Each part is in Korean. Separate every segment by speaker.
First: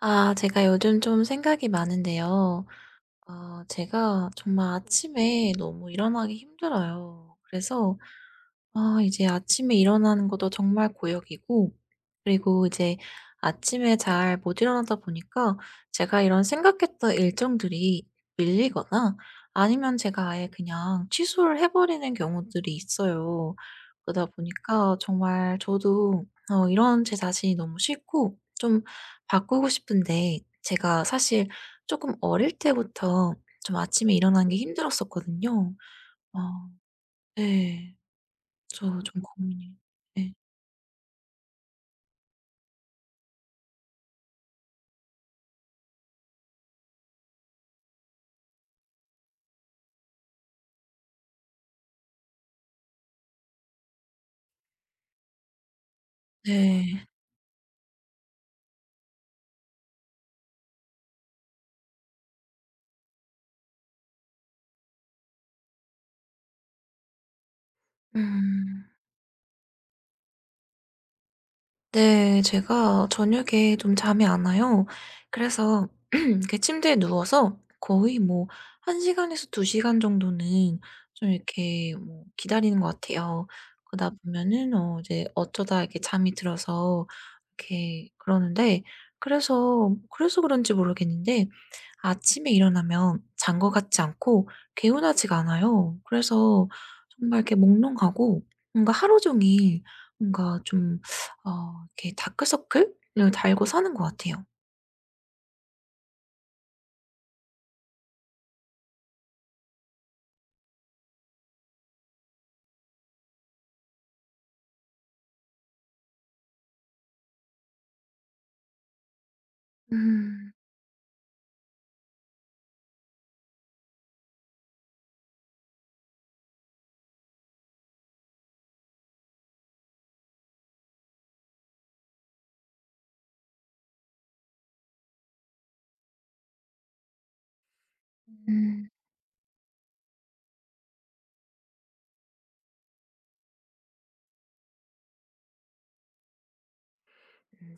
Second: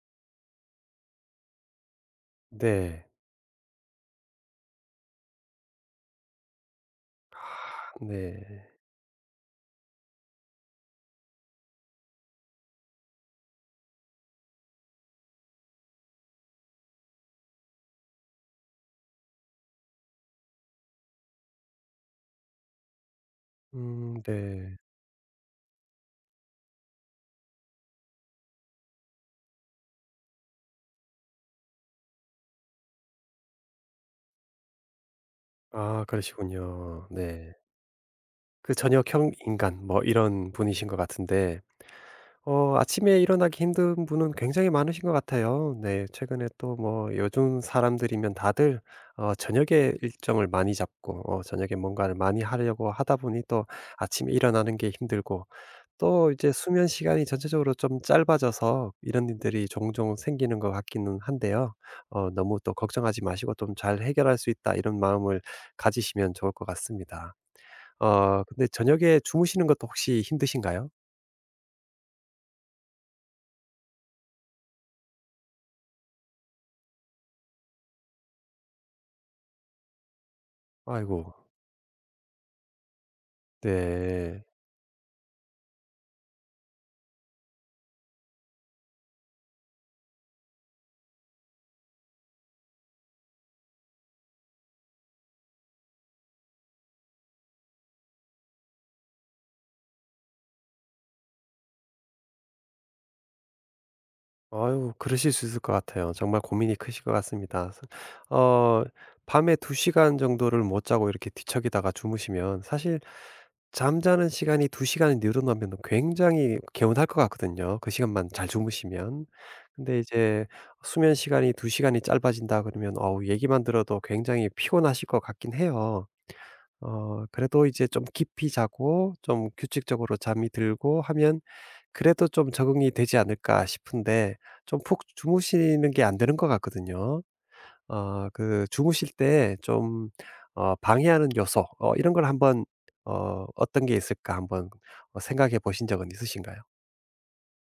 Speaker 1: 아 제가 요즘 좀 생각이 많은데요.
Speaker 2: 네.
Speaker 1: 아 제가 정말 아침에 너무 일어나기 힘들어요. 그래서
Speaker 2: 네.
Speaker 1: 아 이제 아침에 일어나는 것도 정말 고역이고, 그리고 이제 아침에 잘 못 일어나다 보니까 제가 이런 생각했던 일정들이 밀리거나 아니면 제가 아예 그냥 취소를 해 버리는 경우들이 있어요.
Speaker 2: 음,
Speaker 1: 그러다
Speaker 2: 네.
Speaker 1: 보니까 정말 저도 이런 제 자신이 너무 싫고, 좀 바꾸고 싶은데 제가 사실 조금 어릴 때부터 좀 아침에 일어나는 게 힘들었었거든요.
Speaker 2: 아,
Speaker 1: 어
Speaker 2: 그러시군요. 네.
Speaker 1: 네.
Speaker 2: 그
Speaker 1: 저 좀
Speaker 2: 저녁형
Speaker 1: 고민이에요.
Speaker 2: 인간 뭐
Speaker 1: 네.
Speaker 2: 이런 분이신 것 같은데, 아침에 일어나기 힘든 분은 굉장히 많으신 것 같아요. 네. 최근에 또 뭐 요즘 사람들이면 다들 저녁에 일정을 많이 잡고 저녁에 뭔가를 많이 하려고 하다 보니, 또 아침에 일어나는 게 힘들고 또 이제 수면
Speaker 1: 네.
Speaker 2: 시간이 전체적으로 좀 짧아져서 이런 일들이 종종 생기는 것 같기는 한데요. 너무 또 걱정하지 마시고, 좀 '잘 해결할 수 있다.' 이런 마음을 가지시면 좋을 것 같습니다. 근데
Speaker 1: 음.
Speaker 2: 저녁에 주무시는 것도 혹시 힘드신가요?
Speaker 1: 네. 제가 저녁에 좀 잠이 안 와요. 그래서 그 침대에 누워서 거의 뭐 1 시간에서 2 시간 정도는
Speaker 2: 아이고.
Speaker 1: 좀 이렇게 뭐 기다리는 것 같아요. 그러다
Speaker 2: 네.
Speaker 1: 보면은 이제 어쩌다 이렇게 잠이 들어서 이렇게 그러는데, 그래서 그런지 모르겠는데 아침에 일어나면 잔 것 같지 않고 개운하지가 않아요. 그래서 정말 이렇게 몽롱하고 뭔가 하루 종일 뭔가 좀 이렇게 다크서클을 달고 사는 것 같아요.
Speaker 2: 아유, 그러실 수 있을 것 같아요. 정말 고민이 크실 것 같습니다. 어 밤에 2 시간 정도를 못 자고 이렇게 뒤척이다가 주무시면, 사실 잠자는 시간이 2 시간이 늘어나면 굉장히 개운할 것 같거든요, 그 시간만 잘 주무시면. 근데 이제
Speaker 1: 음.
Speaker 2: 수면 시간이 2 시간이 짧아진다 그러면 어우, 얘기만 들어도 굉장히 피곤하실 것 같긴 해요. 그래도 이제 좀 깊이 자고 좀 규칙적으로 잠이 들고 하면, 그래도 좀 적응이 되지 않을까 싶은데, 좀 푹 주무시는 게 안 되는 것 같거든요. 그
Speaker 1: 음.
Speaker 2: 주무실 때 좀 방해하는 요소, 이런 걸 한번, 어떤 게 있을까 한번, 생각해 보신 적은 있으신가요?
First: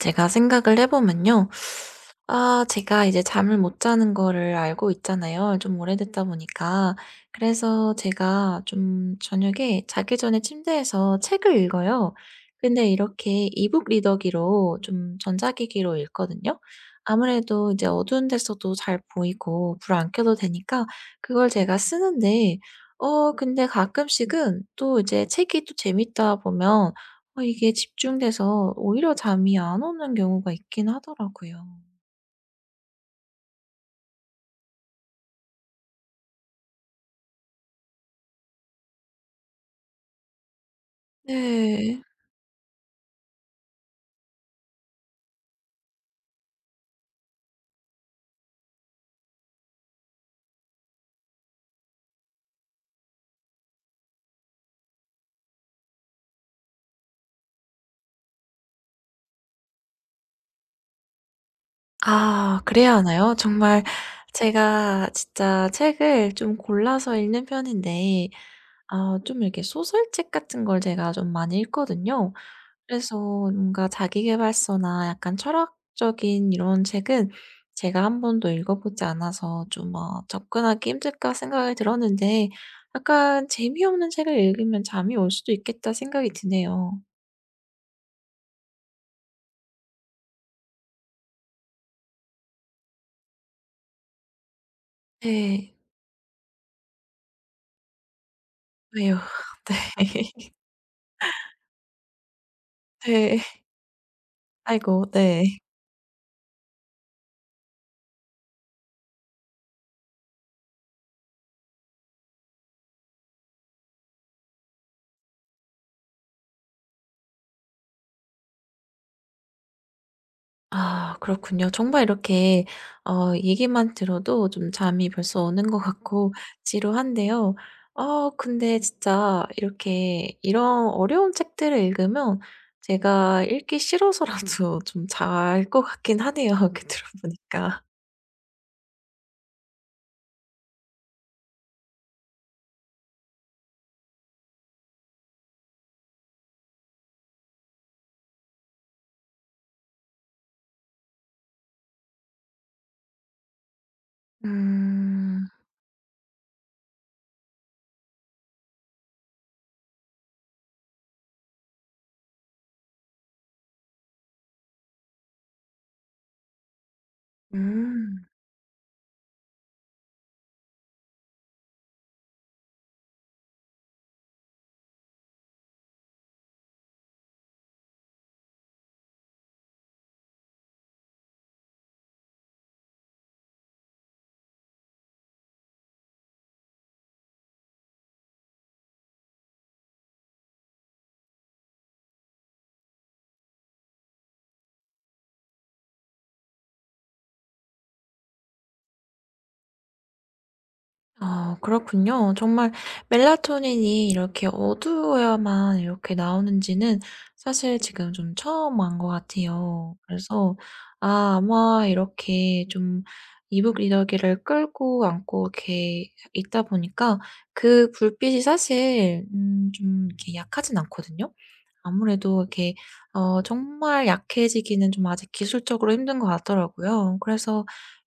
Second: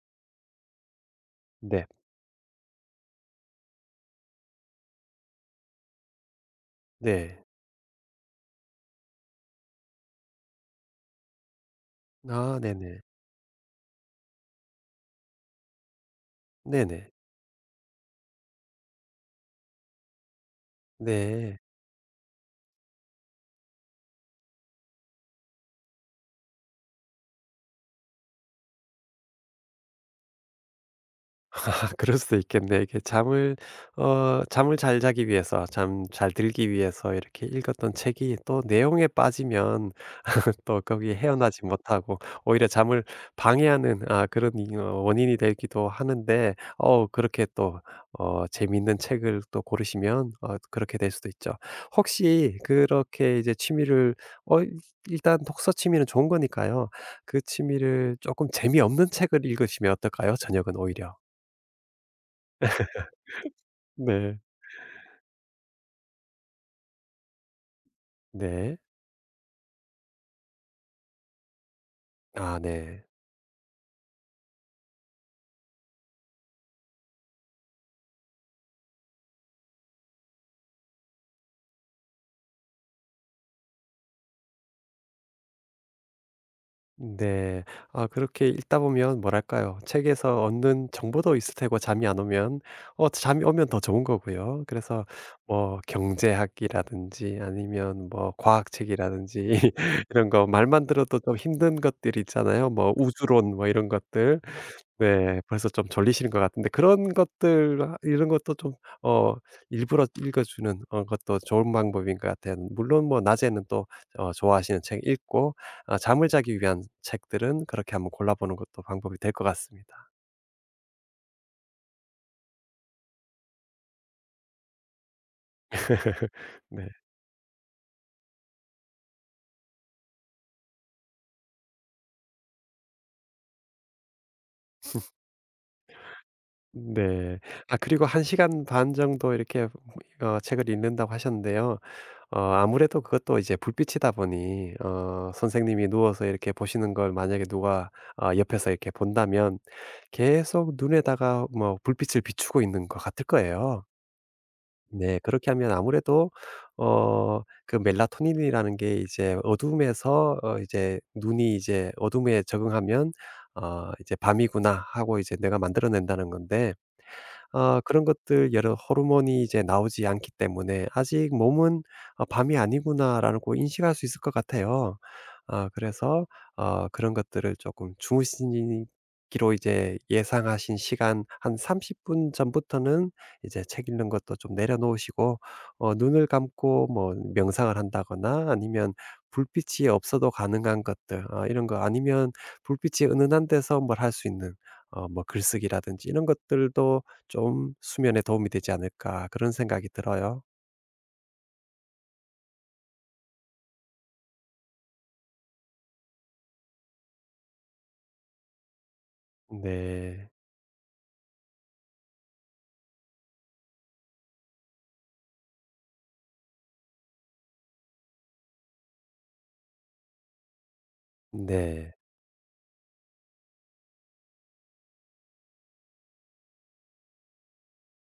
Speaker 1: 제가 생각을 해 보면요.
Speaker 2: 네.
Speaker 1: 아 제가 이제 잠을 못 자는 거를 알고 있잖아요, 좀 오래됐다 보니까.
Speaker 2: 네.
Speaker 1: 그래서 제가 좀 저녁에 자기 전에 침대에서 책을 읽어요.
Speaker 2: 아,
Speaker 1: 근데
Speaker 2: 네네.
Speaker 1: 이렇게 이북 리더기로, 좀 전자기기로 읽거든요.
Speaker 2: 네네.
Speaker 1: 아무래도 이제 어두운 데서도 잘 보이고 불 안 켜도 되니까 그걸
Speaker 2: 네.
Speaker 1: 제가 쓰는데, 근데 가끔씩은 또 이제 책이 또 재밌다 보면 이게 집중돼서 오히려 잠이 안 오는 경우가 있긴 하더라고요.
Speaker 2: 아, 그럴 수도 있겠네요. 이게 잠을, 잘 자기 위해서, 잠 잘 들기 위해서 이렇게 읽었던 책이 또 내용에 빠지면 또 거기 헤어나지
Speaker 1: 네.
Speaker 2: 못하고 오히려 잠을 방해하는, 그런 이 원인이 되기도 하는데, 그렇게 또 재미있는 책을 또 고르시면 그렇게 될 수도 있죠. 혹시 그렇게 이제 취미를, 어 일- 일단 독서 취미는 좋은 거니까요. 그 취미를 조금 재미없는 책을 읽으시면 어떨까요? 저녁은 오히려.
Speaker 1: 아 그래야 하나요? 정말
Speaker 2: 네.
Speaker 1: 제가 진짜 책을 좀 골라서 읽는 편인데,
Speaker 2: 네.
Speaker 1: 아 좀 이렇게 소설책 같은 걸 제가 좀 많이 읽거든요.
Speaker 2: 아, 네.
Speaker 1: 그래서 뭔가 자기계발서나 약간 철학적인 이런 책은 제가 한 번도 읽어 보지 않아서 좀 '접근하기 힘들까.' 생각이 들었는데, 약간 '재미없는 책을 읽으면 잠이 올 수도 있겠다.' 생각이 드네요.
Speaker 2: 네. 아, 그렇게 읽다 보면 뭐랄까요? 책에서 얻는 정보도 있을 테고, 잠이 안 오면, 잠이 오면 더 좋은 거고요. 그래서
Speaker 1: 네.
Speaker 2: 뭐 경제학이라든지, 아니면 뭐
Speaker 1: 왜요?
Speaker 2: 과학책이라든지 이런 거
Speaker 1: 네.
Speaker 2: 말만 들어도 좀 힘든 것들 있잖아요. 뭐
Speaker 1: 네.
Speaker 2: 우주론, 뭐 이런 것들.
Speaker 1: 아이고
Speaker 2: 네.
Speaker 1: 네.
Speaker 2: 벌써 좀 졸리시는 것 같은데, 그런 것들, 이런 것도 좀 어 일부러 읽어 주는 것도 좋은 방법인 것 같아요. 물론 뭐 낮에는 또 좋아하시는 책 읽고, 잠을 자기 위한 책들은 그렇게 한번 골라 보는 것도 방법이 될 것 같습니다.
Speaker 1: 아 그렇군요. 정말 이렇게 얘기만 들어도 좀 잠이 벌써 오는 것 같고
Speaker 2: 네.
Speaker 1: 지루한데요. 근데 진짜 이렇게 이런 어려운 책들을 읽으면 제가 읽기 싫어서라도 좀 잘 것 같긴 하네요. 이렇게 들어
Speaker 2: 네. 아,
Speaker 1: 보니까.
Speaker 2: 그리고 1시간 반 정도 이렇게 책을 읽는다고 하셨는데요. 아무래도 그것도 이제 불빛이다 보니, 선생님이 누워서 이렇게 보시는 걸 만약에 누가 옆에서 이렇게 본다면, 계속 눈에다가 뭐 불빛을 비추고 있는 것 같을 거예요. 네.
Speaker 1: 음.
Speaker 2: 그렇게 하면 아무래도 그 멜라토닌이라는 게 이제 어둠에서, 이제 눈이 이제 어둠에 적응하면 이제 밤이구나.' 하고 이제 내가 만들어낸다는 건데, 그런
Speaker 1: 음.
Speaker 2: 것들 여러 호르몬이 이제 나오지 않기 때문에, 아직 몸은 '아, 밤이 아니구나.'라고 인식할 수 있을 것 같아요. 그래서 그런 것들을 조금, 주무시기로 이제 예상하신 시간 한 30분 전부터는 이제 책 읽는 것도 좀 내려놓으시고, 눈을 감고 뭐 명상을 한다거나, 아니면 불빛이 없어도 가능한 것들, 이런 거 아니면 불빛이 은은한 데서 뭘 할 수 있는, 뭐 글쓰기라든지, 이런 것들도 좀 수면에 도움이 되지 않을까, 그런 생각이 들어요.
Speaker 1: 아 그렇군요. 정말 멜라토닌이 이렇게 어두워야만 이렇게 나오는지는 사실 지금 좀 처음 안 것 같아요.
Speaker 2: 네.
Speaker 1: 그래서 아 아마 이렇게 좀 이북 리더기를 끌고 안고 이렇게 있다 보니까 그 불빛이 사실 좀 이렇게 약하진 않거든요.
Speaker 2: 네.
Speaker 1: 아무래도 이렇게 정말 약해지기는 좀 아직 기술적으로 힘든 것 같더라고요. 그래서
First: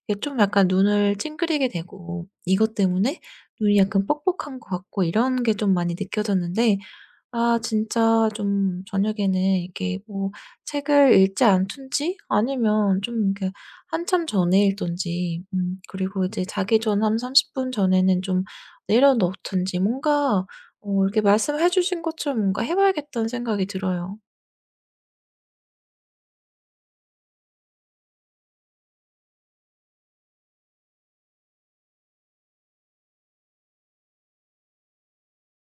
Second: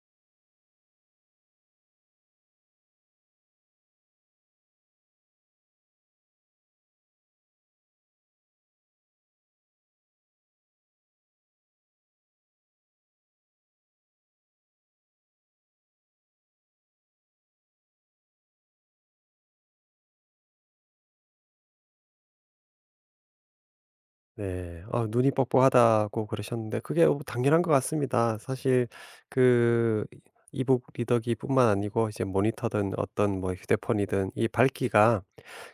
Speaker 1: 이게 좀 약간 눈을 찡그리게 되고 이것 때문에 눈이 약간 뻑뻑한 것 같고 이런 게 좀 많이 느껴졌는데, 아 진짜 좀 저녁에는 이게 뭐 책을 읽지 않든지 아니면 좀 이렇게 한참 전에 읽든지 그리고 이제 자기 전 한 30분 전에는 좀 내려놓든지, 뭔가 이렇게 말씀해 주신 것처럼 뭔가 해 봐야겠다는 생각이 들어요.
Speaker 2: 네. 아, 눈이 뻑뻑하다고 그러셨는데 그게 뭐 당연한 것 같습니다. 사실 그 이북 리더기뿐만 아니고 이제 모니터든 어떤 뭐 휴대폰이든, 이 밝기가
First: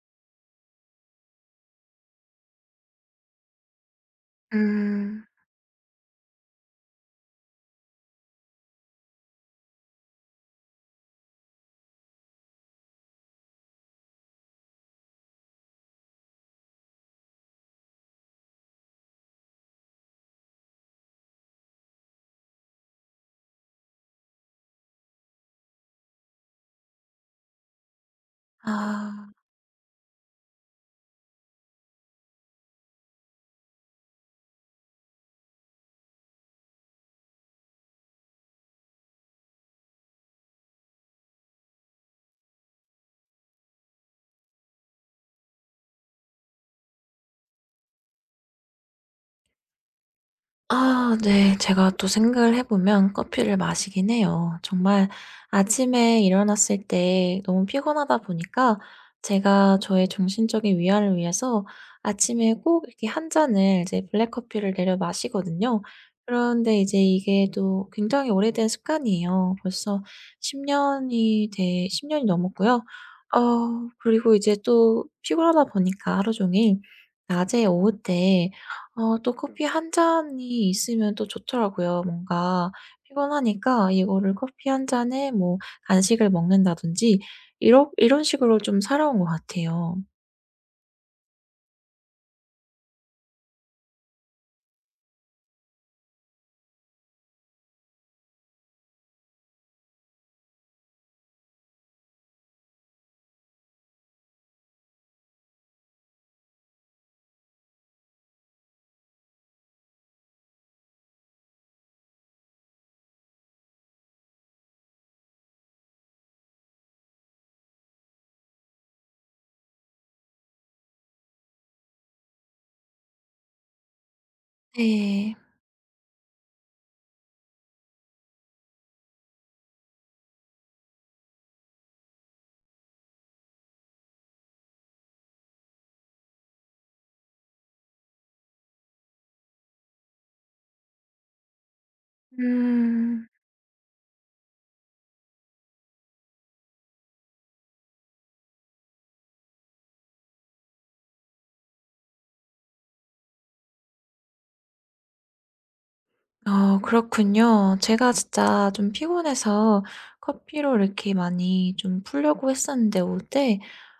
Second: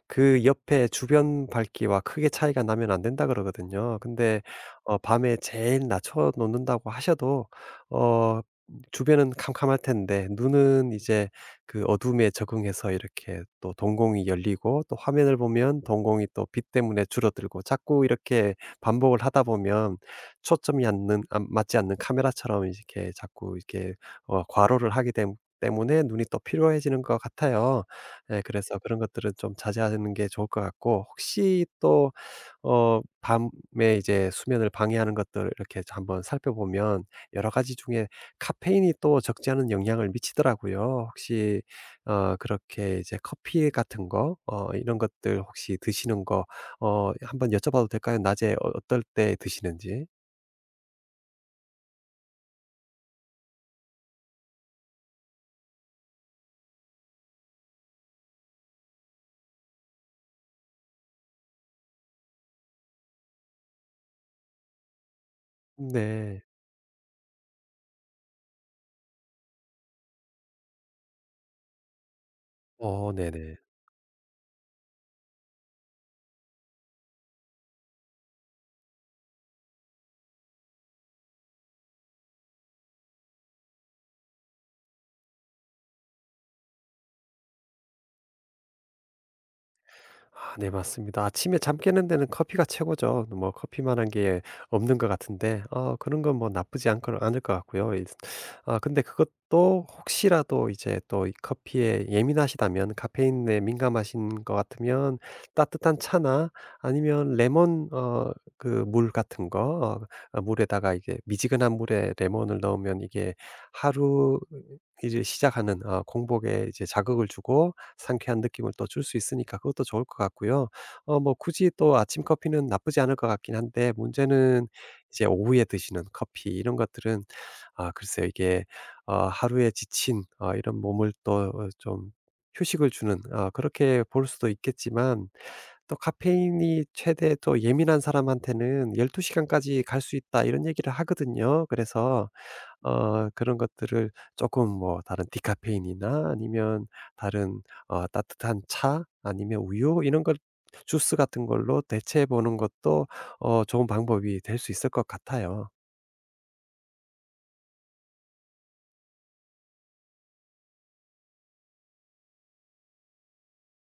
Speaker 2: 그 옆에 주변 밝기와 크게 차이가 나면 안 된다 그러거든요. 근데
Speaker 1: 음.
Speaker 2: 밤에 제일 낮춰 놓는다고 하셔도 어 주변은 캄캄할 텐데, 눈은 이제 그 어둠에 적응해서 이렇게 또 동공이 열리고, 또 화면을 보면 동공이 또 빛 때문에 줄어들고, 자꾸 이렇게 반복을 하다 보면, 초점이 않는 안 맞지 않는 카메라처럼 이렇게 자꾸 이렇게 과로를 하게 됨 때문에 눈이 또 피로해지는 것 같아요. 예, 그래서 그런
Speaker 1: 아.
Speaker 2: 것들은 좀 자제하는 게 좋을 것 같고, 혹시 또 밤에 이제 수면을 방해하는 것들 이렇게 한번 살펴보면, 여러 가지 중에 카페인이 또 적지 않은 영향을 미치더라고요. 혹시 그렇게 이제 커피 같은 거, 이런 것들 혹시 드시는 거 한번 여쭤봐도 될까요? 낮에 어떨 때 드시는지?
Speaker 1: 아 네. 제가 또 생각을 해 보면 커피를 마시긴 해요. 정말 아침에 일어났을 때 너무 피곤하다 보니까 제가 저의 정신적인 위안을 위해서 아침에 꼭 이렇게 한 잔을 이제 블랙 커피를 내려 마시거든요.
Speaker 2: 네.
Speaker 1: 그런데 이제 이게 또 굉장히 오래된 습관이에요. 벌써 10 년이 넘었고요. 어
Speaker 2: 네네.
Speaker 1: 그리고 이제 또 피곤하다 보니까 하루 종일 낮에 오후 때 또 커피 한 잔이 있으면 또 좋더라고요. 뭔가 피곤하니까 이거를 커피 한 잔에 뭐 간식을 먹는다든지 이런 식으로 좀 살아온 것 같아요.
Speaker 2: 아, 네, 맞습니다. 아침에 잠 깨는 데는 커피가 최고죠. 뭐 커피만한 게 없는 것 같은데, 그런 건 뭐 나쁘지 않 않을 것 같고요. 이 아, 근데 그것도 혹시라도 이제 또 이 커피에 예민하시다면, 카페인에 민감하신 것 같으면 따뜻한 차나, 아니면 레몬 그 물 같은 거, 물에다가, 이게 미지근한 물에 레몬을 넣으면, 이게 하루 이제 시작하는 공복에 이제 자극을 주고 상쾌한 느낌을 또 줄 수 있으니까 그것도 좋을 것 같고요. 뭐 굳이 또 아침 커피는 나쁘지 않을 것 같긴 한데, 문제는 이제
Speaker 1: 네.
Speaker 2: 오후에 드시는 커피, 이런 것들은, 아, 글쎄요. 이게 하루에 지친 이런 몸을 또 좀 휴식을 주는, 그렇게 볼 수도 있겠지만, 또 "카페인이 최대 또 예민한 사람한테는 12 시간까지 갈 수 있다." 이런 얘기를 하거든요. 그래서
Speaker 1: 음.
Speaker 2: 그런 것들을 조금, 뭐 다른 디카페인이나, 아니면 다른 따뜻한 차, 아니면 우유, 이런 걸 주스 같은 걸로 대체해 보는 것도 좋은 방법이 될 수 있을 것 같아요.
Speaker 1: 그렇군요. 제가 진짜 좀 피곤해서 커피로 이렇게 많이 좀 풀려고 했었는데 어제,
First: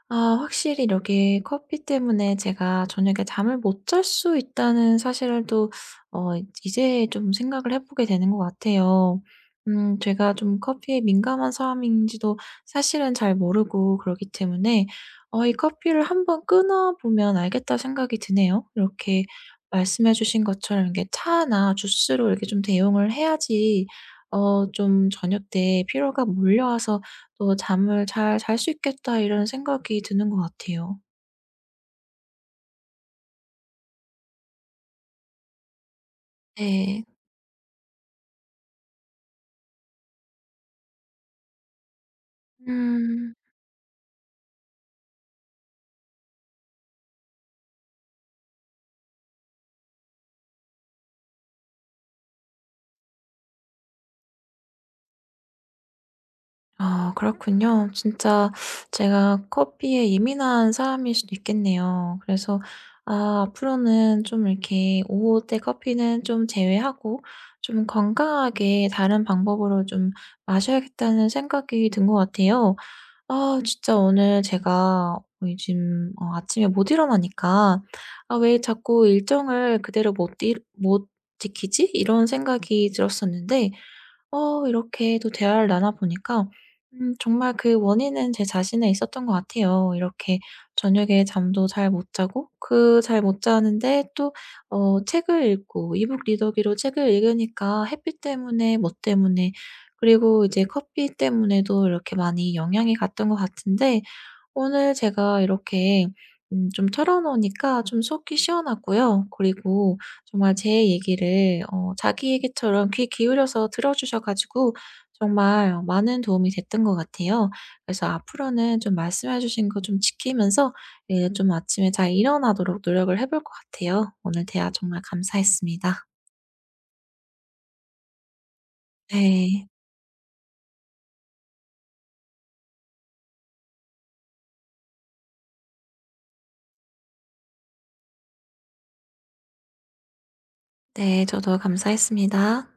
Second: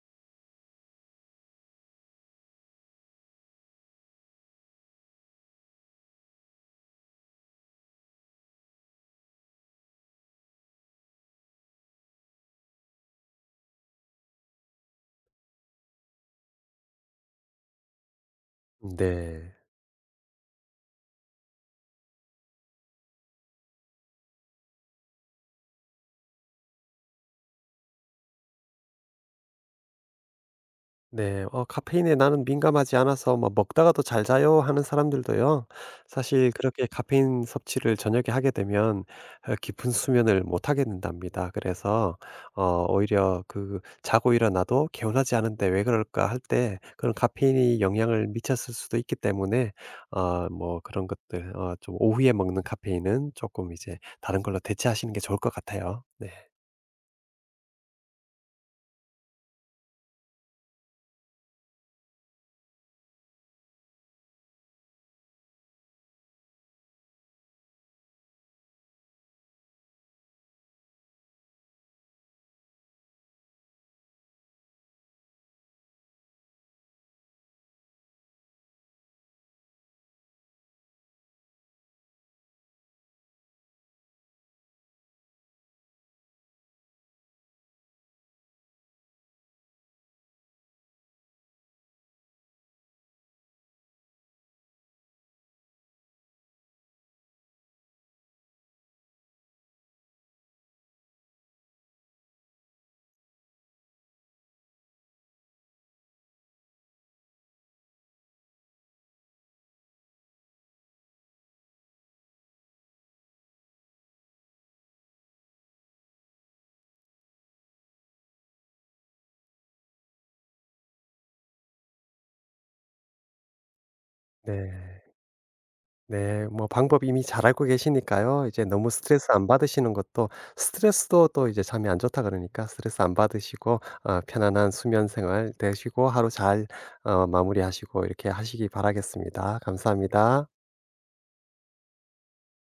Speaker 1: 아 확실히 이렇게 커피 때문에 제가 저녁에 잠을 못 잘 수 있다는 사실을 또 어 이제 좀 생각을 해 보게 되는 것 같아요. 제가 좀 커피에 민감한 사람인지도 사실은 잘 모르고 그러기 때문에 이 커피를 한번 끊어 보면 알겠다 생각이 드네요. 이렇게
Speaker 2: 네.
Speaker 1: 말씀해 주신 것처럼 이게 차나 주스로 이렇게 좀 대용을 해야지 좀 '저녁 때 피로가 몰려와서 또 잠을 잘 잘 수 있겠다.' 이런 생각이 드는 것 같아요.
Speaker 2: 네. 카페인에 나는 민감하지 않아서 뭐 "먹다가 도 잘 자요." 하는 사람들도요. 사실 그렇게
Speaker 1: 네.
Speaker 2: 카페인 섭취를 저녁에 하게 되면 깊은 수면을 못 하게 된답니다. 그래서
Speaker 1: 음.
Speaker 2: 오히려 그 자고 일어나도 '개운하지 않은데 왜 그럴까?' 할 때, 그런 카페인이 영향을 미쳤을 수도 있기 때문에 뭐 그런 것들, 좀 오후에 먹는 카페인은 조금 이제 다른 걸로 대체하시는 게 좋을 것 같아요. 네.
Speaker 1: 아 그렇군요. 진짜 제가 커피에 예민한 사람일 수도 있겠네요. 그래서 아 앞으로는 좀 이렇게 오후 때 커피는 좀 제외하고 좀 건강하게 다른 방법으로 좀 마셔야겠다는 생각이 든 것 같아요. 아 진짜 오늘 제가 뭐 요즘 아침에 못 일어나니까 '아 왜 자꾸 일정을 그대로 못 지키지?' 이런 생각이 들었었는데, 이렇게 또 대화를 나눠 보니까 정말 그 원인은 제 자신에 있었던 것 같아요. 이렇게 저녁에 잠도 잘 못 자고, 그 잘 못 자는데 또 책을 읽고 이북 리더기로 책을 읽으니까 햇빛 때문에 뭐 때문에, 그리고 이제 커피 때문에도 이렇게 많이 영향이 갔던 것 같은데, 오늘 제가 이렇게 좀 털어놓으니까 좀 속이 시원하고요. 그리고 정말 제 얘기를 자기 얘기처럼 귀 기울여서 들어주셔 가지고 정말 많은 도움이 됐던 것 같아요. 그래서 앞으로는 좀 말씀해 주신 거 좀 지키면서, 예 좀 아침에 잘 일어나도록 노력을 해볼 것 같아요. 오늘 대화 정말
Speaker 2: 네.
Speaker 1: 감사했습니다.
Speaker 2: 네. 뭐 방법 이미 잘 알고 계시니까요. 이제 너무 스트레스 안
Speaker 1: 네.
Speaker 2: 받으시는 것도, 스트레스도 또 이제 잠이 안 좋다 그러니까, 스트레스 안 받으시고 편안한 수면 생활 되시고, 하루 잘 마무리하시고 이렇게 하시기 바라겠습니다. 감사합니다.
Speaker 1: 네. 저도 감사했습니다.